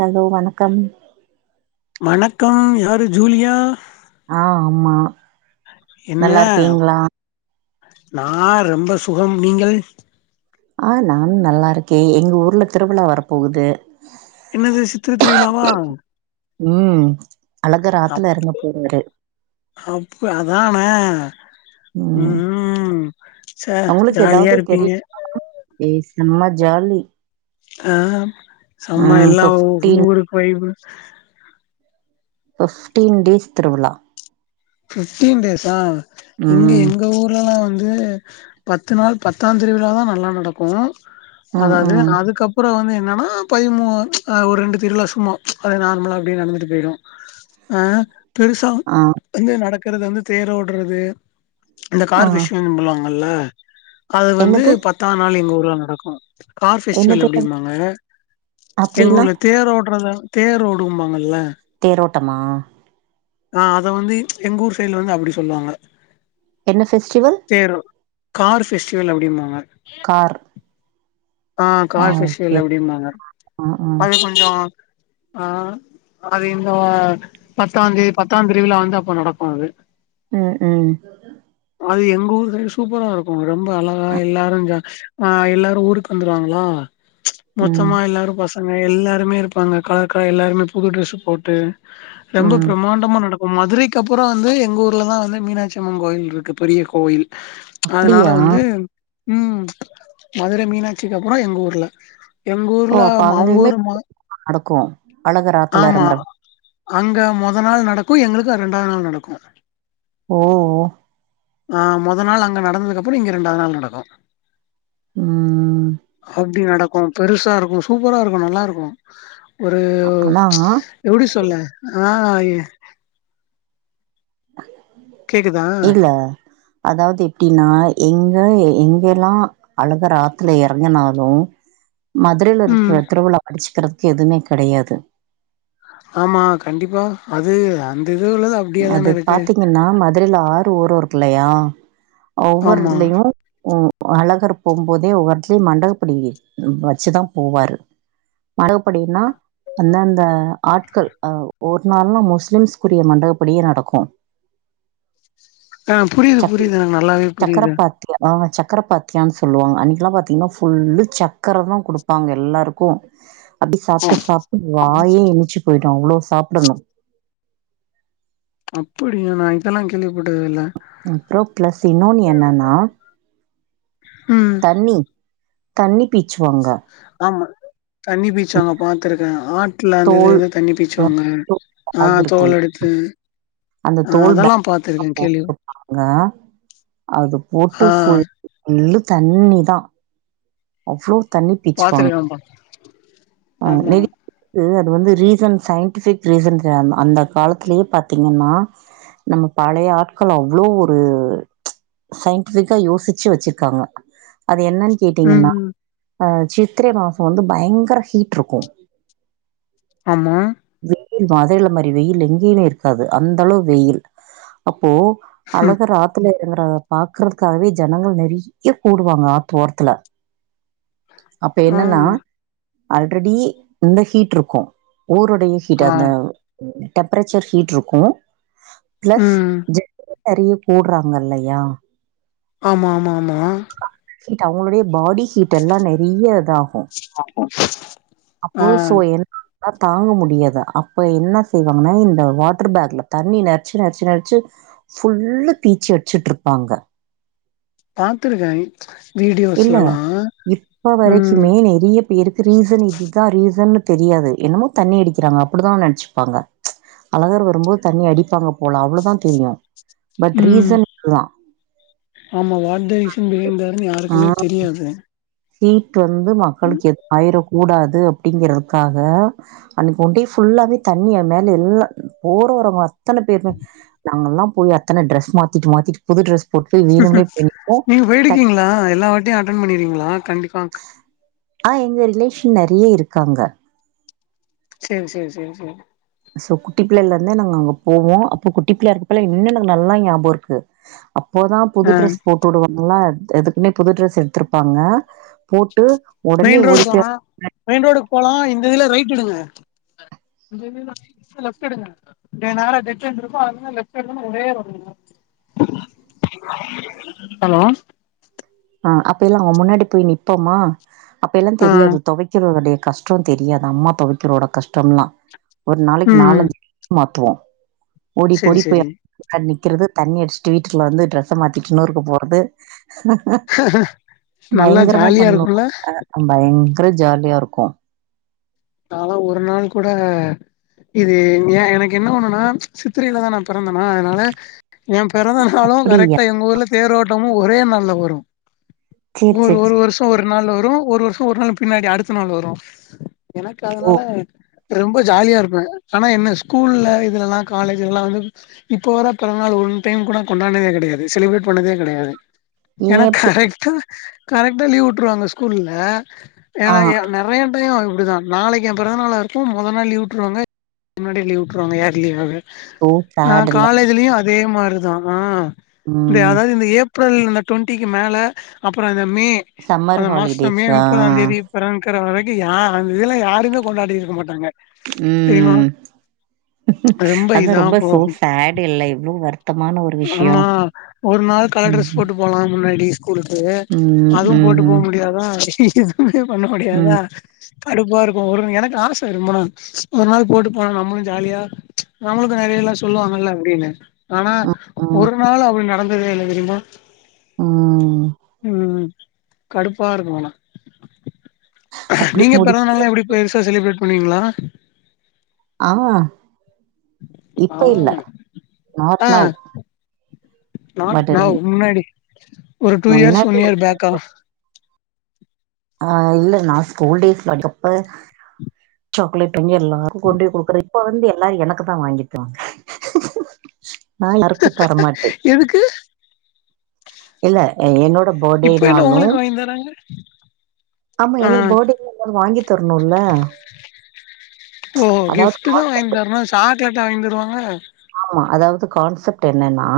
Hello வணக்கம் வணக்கம் யாரு ஜூலியா ஆஹ் ஆமா நல்லா இருக்கீங்களா ந ரொம்ப சுகம் நீங்கள் ஆஹ் நானும் நல்லா இருக்கே எங்க ஊர்ல திருவிழா வர போகுது என்னது சித்திர திருவிழாவா உம் அழகர் அப் ஆத்துல எறங்க போறாரு அப் அதானே உம் ம். ச்சே அவங்களுக்கு ஜாலியா ஏதாவது தெரிய இருப்பீங்க. [unintelligible] செம்ம ஜாலி ஆஹ் செம்ம ம் எல்லாம் ஃபிப்டீன் ஊரு போய் ஃபிப்டீன் டேஸ் திருவிழா ஃபிப்டீன் டேஸா இங்க ம் எங்க ஊர்லல்லாம் வந்து இல்லயே பத்து நாள் பத்தாம் திருவிழா தான் நல்லா நடக்கும் ம் அதாவது ம் அதுக்கப்புறம் வந்து இன்ன ஆஹ் பதிமூனு ஒரு ரெண்டு திருவிழா சும்மா அது நார்மலா அப்டே நடந்துட்டு போயிடும் ஆஹ் பெருசா ஆ வந்து நடக்கிறது வந்து தேர் ஓடுறது இந்த ஆ கார் விஷயம்லாம் அது வந்து என்னது பத்தா நாள் எங்க ஊர்ல நடக்கும் கார் ஃபெஸ்டிவல் என்னது என்னது அப்டிம்பாங்க எங்க அப்டின்னா ஊர்ல தேர் ஓடுறத தேர் ஓடும்பாங்கல்ல தோட்டமா ஆஹ் அத வந்து எங்க ஊர் சைடுல வந்து அப்படி சொல்லுவாங்க என்ன ஃபெஸ்டிவல் தேரோ கார் ஃபஸ்டிவல் அப்டிம்பாங்க கார் ஆஹ் ஆ கார் பெஸ்டிவல் ஓகே அப்டிம்பாங்க ஆ ஆ அது கொஞ்சோ ஆஹ் அது இந்த பத்தாம் தேதி பத்தாம் தேதில வந்து அப்போ நடக்கும் அது உம் உம் அது எங்க ஊர் சைடு சூப்பரா இருக்கும் ரொம்ப அழகா எல்லாரும் ஆஹ் எல்லாரும் ஊருக்கு வந்துருவாங்களா ம் மொத்தமா எல்லாரும் பச எல்லாருமே இருப்பாங்க கலர் கலர் எல்லாருமே புது ட்ரெஸ் போட்டு ரொம்ப ம் பிரமாண்டமா நட இப்ப மதுரைக்கு அப்புறம் வந்து எங்க ஊர்ல தான் வந்து மீனாட்சியம்மன் கோயில் இருக்கு பெரிய கோயில் அதனால அப்டியா வந்து உம் மதுரை மீனா க்கு அப்புறம் எங்க ஊர்ல எங்க ஓ ஊர்ல அப்ப அவங்க அங்கயுமே ஊருமா நடக்கு அழகர் ஆத்துல ஆமா எறங்குற அங்க மொதல் நாள் நடக்கும் எங்களுக்கு ரெண்டாவது நாள் நடக்கும் ஓஓ ஆஹ் மொதல் நாள் அங்க நடந்ததுக்கு அப்புறம் இங்க ரெண்டாவது நாள் நடக்கும் ம் அப்டி நடக்கும் பெருசா இருக்கும் சூப்பரா இருக்கும் நல்லா இருக்கும் ஒரு ஆனா எப்படி சொல்ல ஆஹ் கேக்குதா இல்ல அதாவது எப்டினா எங்க எங்கெலா அழகர் ஆத்துல எறங்குனாலு [inaudible] மதுரைல ம் இருக்கிற திருவிழா அடிச்சுக்கிறதுக்கு எதுவுமே கெடையாது ஆமா கண்டிப்பா அது அந் அது பாத்தீங்கன்னா மதுரைல ஆறு ஒரு ஒரு கில்லையா ஒவ்வொரு ஆமா. இதுலயு ஒ அழகர் போம்போதே ஒவ்வொரு எடத்திலுயு மண்டகப்படி வெச்சுதா போவாரு மரகுப்படினா அந்த அந்த ஆட்கள் அ ஒரு நாள்லு முஸ்லீம்ஸ்க்குரிய மண்ட அப்டியே நடக்கு ஆ புரியுது, சக் புரியுது. எனக்கு நல்லாவே புரியுது. சக்கரப்பாத்தி ஆ சக் சக்கர பாத்தியான்னு சொல்லுவாங்க அன்னைக்கெல்லா பாத்தீங்கன்னா ஃபுல்லு சக்கரதா குடுப்பாங்க எல்லாருக்கு அப்டி சாப்ட்டு சாப்டு வாயே இணிச்சு போயிடு அவ்ளோ சாப்பிடணு அப்டியா நா இதெல்லா கேள்விப்பட்டதே இல்ல அப்றோ பிளஸ் இன்னோனு என்னனா ம். தண்ணி தண்ணி பீச்சுவாங்க ஆமா. தண்ணி பீ்ச்சுவாங்க பாத்திருக்கே ஆட்ல அந்த தோல் இதுலந்து தண்ணி அ பீச்சுவாங்க தோல் ஆ பேக் இருக்குல்ல, தோல் எடுத்து அந்த ஆ தோல் பேக் அதெல்லாம் எல்லா பாத்துருக்கேன் கேள்வி போட்டுருப்பாங்க அது ஆ போட்டு ஃபுல் இழு தண்ணிதா அவ்ளோ தண்ணி பீச்சுவாங்க பாத்துருக்கேன்ப்பா. ஆ ஆமா. நி [inaudible] இது வந்து ரீசன் சயின்டிபிக் ரீசன் தெரியாது அந்த காலத்திலயே பாத்தீங்கன்னா நம்ம பழைய ஆட்கள் அவ்ளோ ஒரு சயின்டிஃபிக்கா யோசிச்சு வெச்சிருக்காங்க அ என்னனு ம், கேட்டீங்கன்னா ம். சித்திரை மாசோ வந்து பயங்கர ஹீ ட்டுருக்கு ஆமா வெயில் மதுரைல மாரி வெயில் எங்கியுமே இருக்காது அந்த அளவு வெயில் போ ம். அழகர் ஆத்துல ங்கிறத பாக்கறதுக்காகவே ஜனங்க நெறயா கூடுவாங்க ஆத்து ஓரத்துல அப்ப ஆ. என்னன்னா ஆல்ரெடி இந்த ஹீட் இருக்கு ஊருடைய ஹீட் ஆ. அந்த டெம்பரேச்சர் ஹீட் இருக்கு பிளஸ் ம். ஜ நெறயா போடுறாங்கில்லயா ஆமாமாமா ஹீட் அவுங்களுடைய பாடி ஹீட் எல்லா நெறயா இதாகு ஆஹ அப்போ சோ என் லா தாங்க முடியாது அப்ப என்ன செய்வாங்கனா இந்த வாட்டர் பேக்ல தண்ணி நெரச்சு நெரச்சு நெரச்சு ஃபுல்லூ பீச்சி அடிச்சிட்டு இருப்பாங்க பாத்துருக்கே இல்ல இப்ப ம், வரைக்குமே நிறைய பேருக்கு ரீசன் இதுதா ரீசன் தெரியாது என்னமோ தண்ணி அடிக்கிறாங்க அப்டிதா நெனச்சுப்பாங்க அழகர் வரும்போது தண்ணி அடிப்பாங்க போல அவ்ளதா தெரியு பட் ம். ரீசன் இதுதா ஆமா வாட் த ரீசுன் பிஹைண்ட் தேர்னு யாருக்குமே ம் தெரியாது ஹீட் வந்து மக்களுக்கு எது ஆயிர கூடாது அப்படிங்கிறதுக்காக அன்னைக்கு ஒண்டே ஃபுல்லாவே தண்ணிய என் மேலே எல்லா போர வர்ரவங்க அத்தன பேருமே நாங்கெல்லா போய் அத்தன ட்ரெஸ் மாத்திட்டு மாத்திட்டு புது ட்ரெஸ் போட்டு போய் ம்ஹும் வேணும்னே போய் நிப்போ நீங்க போயிருக்கீங்ளா எல்லா வாட்டியு அட்டன் பண்ணிருக்கீங்ளா கண்டிப்பா ஆ எங்க ரிலேஷன் நெறயா இருக்காங்க சேரி சேரி சேரி சேரி சோ குட்டி பிள்ளைல இருந்தே நாங்க அங்க போவோ அப்போ குட்டி பிள்ளையா இருக்கறப்பலா இன்னு எனக்கு நல்லா ஞாபகருக்கு அப்போதா புது ஆ ட்ரெஸ் போட்டு வுடுவாங்கல்லா எதுக்குனே புது ட்ரெஸ் எடுத்திருப்பாங்க போட்டு ஒடனே மெயின் ரோடு ஓடி போய் போனா மெயின் ரோடுகு போலா இந்த இதுல ரைட் எடுங்க இந்த இதுல லெஃப்டெடுங்க டே நேரா டெட்டெண்ட்ருக்கு அதுல லெஃப்டெடுதொன ஒரே ரோடு வரு ஹலோ அ அப்பிலா அவ முன்னாடி போய் நிப்போமா அப்பைலா ஆ தெரியாது தொவைக்கிற கெடை கஷ்ட தெரியாத அம்மா தொவைக்கிறோட கஷ்டம்லா ஒரு நாளைக்கு ம் நாலஞ்சு மாத் ட்ரூ ஓடிப் சேரி போடிப் போய் சேரி நிக்கிறது தண்ணியடிச்சட்டு வீட்டுகுல்ல வந்து ட்ரெஸ்ஸ மாத்திட்டு நூறுக்கு போறது நல்லா பயங்கரமா ஜாலியா பண்ணு இருக்குல்ல அ பயங்கர ஜாலியாருக்கு நாலா ஒரு நாள் கூட இது ஏ எனக்கு என்ன ஒன்னுனா சித்திரையிலதா நான் பிறந்தனா அதனால ஏம் பிறந்த நாளு அப்படியா கரெக்டா எங்க ஊர்ல தேரோட்டமு ஒரே நாள்ல வரு சரி ஒரு சரி ஒரு சரி வருஷ ஒரு நாள் வரு ஒரு வருஷ ஒரு நாள் பின்னாடி அடுத்த நாள் வரு எனக்கு ஓ அதனால ரெம்ப ஜாலியா இருப்பே ஆனா என்ன ஸ்கூல்ல இதுலலலா காலேஜ்லலா வந்து இப்போ வரப் பிறந்தநாள் வுல்ப் ன் டைம் கூட கொண்டான்னதே கெடையாது செலிப்ரேட் பண்ணதே கெடையாது ஏன் ஏனா எப்படி கரெக்ட்டா கரெக்ட்டா லீவ் வுட்ருவாங்க ஸ்கூல்ல ஆ ஏனா எ நெறைய டைய அவ இப்டிதா நாளைக்கு எம் பிறந்தநாளாருக்கும் மொத நாள் லீவ் விட்ருவாங்க முன்னாடியே லீவு வுட்ருவாங்க ஏர்லீயாவே து தேடுல அதே மாரிதா ஆ ம் அதாவது இந்த ஏப்ரல் இந்த டொண்டிக்கு மேல அப்ற இந்த மே சம்மர் அந்த மாசம் மே ஹாலிடேஸா நுப்பதாந் தேதி பிறன்கிற வரைக்கு யா இதலா யாருமே கொண்டாடிருக்க மாட்டாங்க தெரியுமா ம் ரெம்ப அது இதா ரொம்ப சோ போகு சேட் இல்ல எவ்வளோ வருத்தமான ஒரு ஆமா விஷயம் ஒரு நா நாள் கலர் ம் ட்ரஸ் போட்டு போலா முன்னாடிஸ் ஸ்கூலுக்கு ம் அதுவும் ம் போட்டு போ ம் முடியாதா எதுவுமே பண்ண முடியாதா ம் கடுப்பாருக்கு ஒரு எனக்கு ஆச இருமா ஒரு நாள் போட்டு போனோ நம்ளு ஜாலியா நம்ளுக்கு நெறயலா சொல்லுவாங்கல்ல எப்டினு ஆனா ம் ஒரு நாள் அப்டி நடந்ததே இல்ல தெரியுமா ம். உம் உம் கடுப்பாருக்கு ஆனா அப்படி நீங்க முடி பெறந்தனால்லா எப்டி பெருசா செலிப்ரேட் பண்ணுவீங்ளா ஆ ஆ இப்ப இல்ல நாட் ஆ நவ் நாட் பட் நவ் முன்னாடி ஒரு டூ இயர்ஸ் முன்னாடி ஒன் இயர் பேக்கா ஆ இல்ல நா ஸ்கூல் டேஸ்ல [unintelligible] கப்ப சாக்லேட் வாங்கி எல்லாருக்கு கொண்டி போய் குடுக்கற இப்ப வந்து எல்லாரு எனக்குதா வாங்கிட்டுவாங்க நா யாருக்கு தரமாட்டே எதுக்கு இல்ல என்னோ ந்த இப்ப என்ன பஃடேனாலு உங்களுக்கு வாங்கி தராங்க ஆமா ஆ எனக்கு பெர்டேக்கு [unintelligible] வாங்கித் தரணுல ஓ கிஃப்ட்டுதா வாய்ங் தர்ணு சாக்லேட்டா வாய்ங்த்தருவாங்க ஆமா அதாவது கான்செப்ட் என்னனா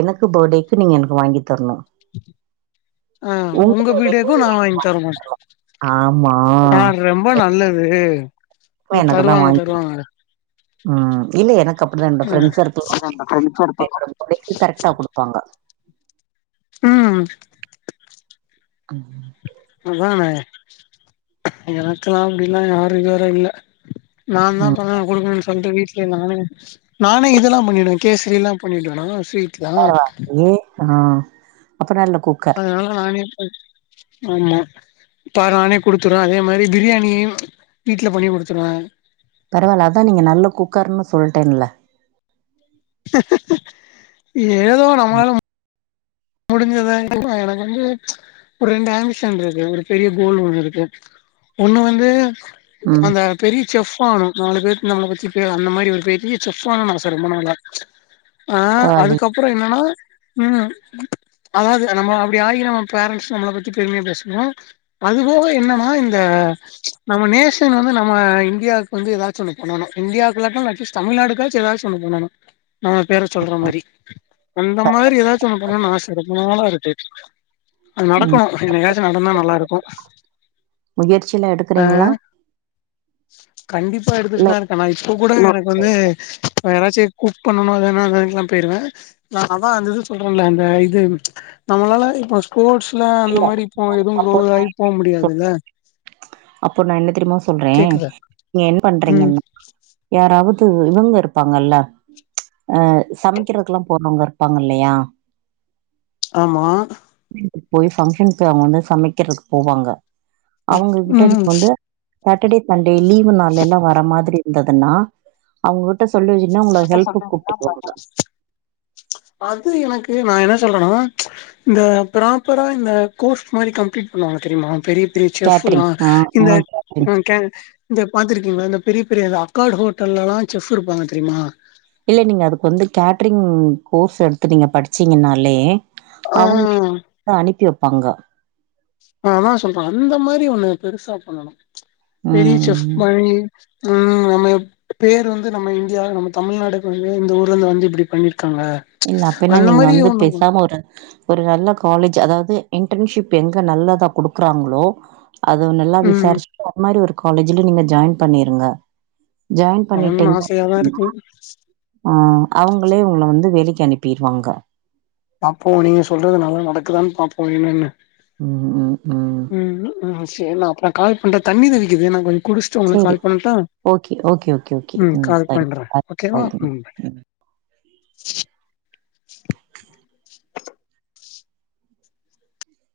எனக்கு பஃர்டேக்கு நீங்க எனக்கு வாங்கித்தரணு ஆ உங்க பர்த்டேக்கு பீடேக்கு நா நீங்க வாய்ங்த்தரணு ஆமா ஆ ரொம்ப நல்லது து தருவாங்க தருவாங்க உம் இல்ல எனக்கு அப்டிதா என்னோட ஃப்ரெண்ட்ஸ் சர்க்கிளு ஆ என்னோட பெர்டேக்கு கரெக்ட்டா குடுப்பாங்க உம் அ இதானே எனக்குலா அப்டிலா யாரு இதுவர இல்ல நாந்தா ம் [unintelligible] சொந்த வீட்ல நானே நானே இதெல்லா பண்ணிடுவே கேசரிலா பண்ணிடுவேனா ஸ்வீட்லா பரவால்லயே ஆ அப்ப நல்ல குக்கா அதனால நானே ஆமா பா நானே குடுத்துருவே அதே மாரி பிரியாணியு வீட்டுல பண்ணி குடுத்துருவே பரவால்ல அதா நீங்க நல்ல குக்கர்ன்னு சொல்ட்டேன்ல. ஏதோ ம். நம்மளால முடிஞ்சதா [inaudible] எனக்கு வந்து ஒரு ரெண்டு ஆம்பிஷன் இருக்கு ஒரு பெரிய கோல் ஒன்னு இருக்கு. ஒன்னு வந்து ம். அந்த பெரிய செஃப் ஆகனு நாலு பேர்க்கு நம்ம ரெசிபிய அந்த மாரி ஒரு பெரிய செஃப் ஆகனுன் ஆச ரொம்ப நாளா அ பரவால்லையே! அதுக்கப்பறொ என்னன்னா ம் அதாவ்து நம்ம அப்டி ஆகி நம்ம பேரன்ட்ஸ் நம்மள பத்தி பெருமையா பேசுணு அதுபோக என்னனா இந்த அ நம்ம நேஷன் வந்து நம்ம இந்தியாவுக்கு வந்து எதாச்சு ஒன்னு பண்ணணு இந்தியாக்கு இல்லாட்டாலு அட்லிஸ்ட் தமிழ்நா யாருக்காச்சு எதாச்சு ஒன்னு பண்ணணு நம்ம பேர சொல்ற மாரி அந்த மாரி எதாச்சும் ஒன்னு பண்ணணுன் ஆச ரொம்ப நாளா இருக்கு அது ம். நடக்கணும் என்னைக்காச்சு நடந்தா நல்லாருக்கு முயற்சிலாம் அ எடுக்குறீங்களா? கண்டிப்பா இல்ல எடுத்துக்ட்டுதா இருக்கே நா இப் இப்ப கூட எனக்கு வந்து யாராச்சு குக் பண்ணணு எதுனா [unintelligible] போயிருவ நா அதா வந்துது சொல்றேன்ல அந்த இது நம்மளால இப்ப ஸ்போர்ட்ஸ் இல்ல அந்த மாறி ப்போ எதுவு குரோ ஆகி போ முடியாதுல்ல. அப்ப நா என்ன தெரியுமா சொல்றே கேக்குதா நீங்க என்ன ம் பண்றீங்கனா யாரா ராவுது இவங்க இருப்பாங்கல்ல அ சமைக்கறதுக்கெல்லா போனவங்க இருப்பாங்கல்லையா ஆமா போய் ஃபங்ஷன்க்கு அவுங்க வந்து சமைக்கிறக்கு போவாங்க அவுங்க கிட்ட ம் [inaudible] வந்து சாட்டர்டே சண்டே லீவு நாள்ல எல்லா வர மாதிரி இருந்ததுன்னா அவுங்ககிட்ட சொல்லிங்ன்னா உங்கள ஹெல்ப் கூப்ட்டுக்குவாங்கள அது எனக்கு நா என்ன சொல்றனா இந்த ப்ராப்பரா இந்த கோர்ஸ் மாரி கம்ப்ளீட் பண்ணுவாங்க தெரிமா பெரிய பெரிய செஃப்லா கேட்டரிங். ஆ, ஆ இந்த கேட்டரிங். ம் கேங் இந்த பாத்துருக்கீங்களா இந்த பெரிய பெரியல அக்கார்ட் ஹோட்டல்லலா செஃப் இருப்பாங்க தெரியுமா இல்ல நீங்க அதுக்கு வந்து கேட்டரிங் கோர்ஸ் எடுத்து நீங்க படிச்சிங்கனாலே ஆ அவுங்களே [inaudible] அனுப்பி வப்பாங்க ஆ அதா சொல்ற அந்த மாறி ஒன்னு பெருசா பண்ணணு பெரிய செஃப் ம் மாறி ம் நம்ம பேர் வந்து நம்ம இந்தியா நம்ம தமிழ்நாடுக்கு வந்து இந்த ஊர்லந்து வந்து இப்டி பண்ணிரு இல்ல அப்பின்னா நீங்க வந்து பேசாம ஒரு ஒரு நல்ல காலேஜ் அதாவது இன்டர்ன்ஷிப் எங்க நல்லதா குடுக்குறாங்களோ அத நல்லா ம் விசாரிச்சுட்டு அந் மாறி ஒரு காலேஜ்ல நீங்க ஜாயின் பண்ணிருங்க ஜாயின் பண்ணனுனு பண்ணிட்டீங்க [inaudible] ஆசையாதா இருக்கு ஆ அவங்களே உங்கள வந்து வேலைக்கு அனுப்பிருவாங்க. பாப்போ நீங்க சொல்றது நல்லா நடக்குதான்னு பாப்போ என்னன்னு ம் ம் ம் நா கால் பண்ற தண்ணி தெவிக்குது நா கொஞ் குடிச்சுட்டு உங்களுக் சேரி கால் பண்ணட்டா? ஓகே ஓகே ஓகே ஓகே ம் கால் தேங்க்யூ பண்ற பாய் ஓகேவா பாய் ம்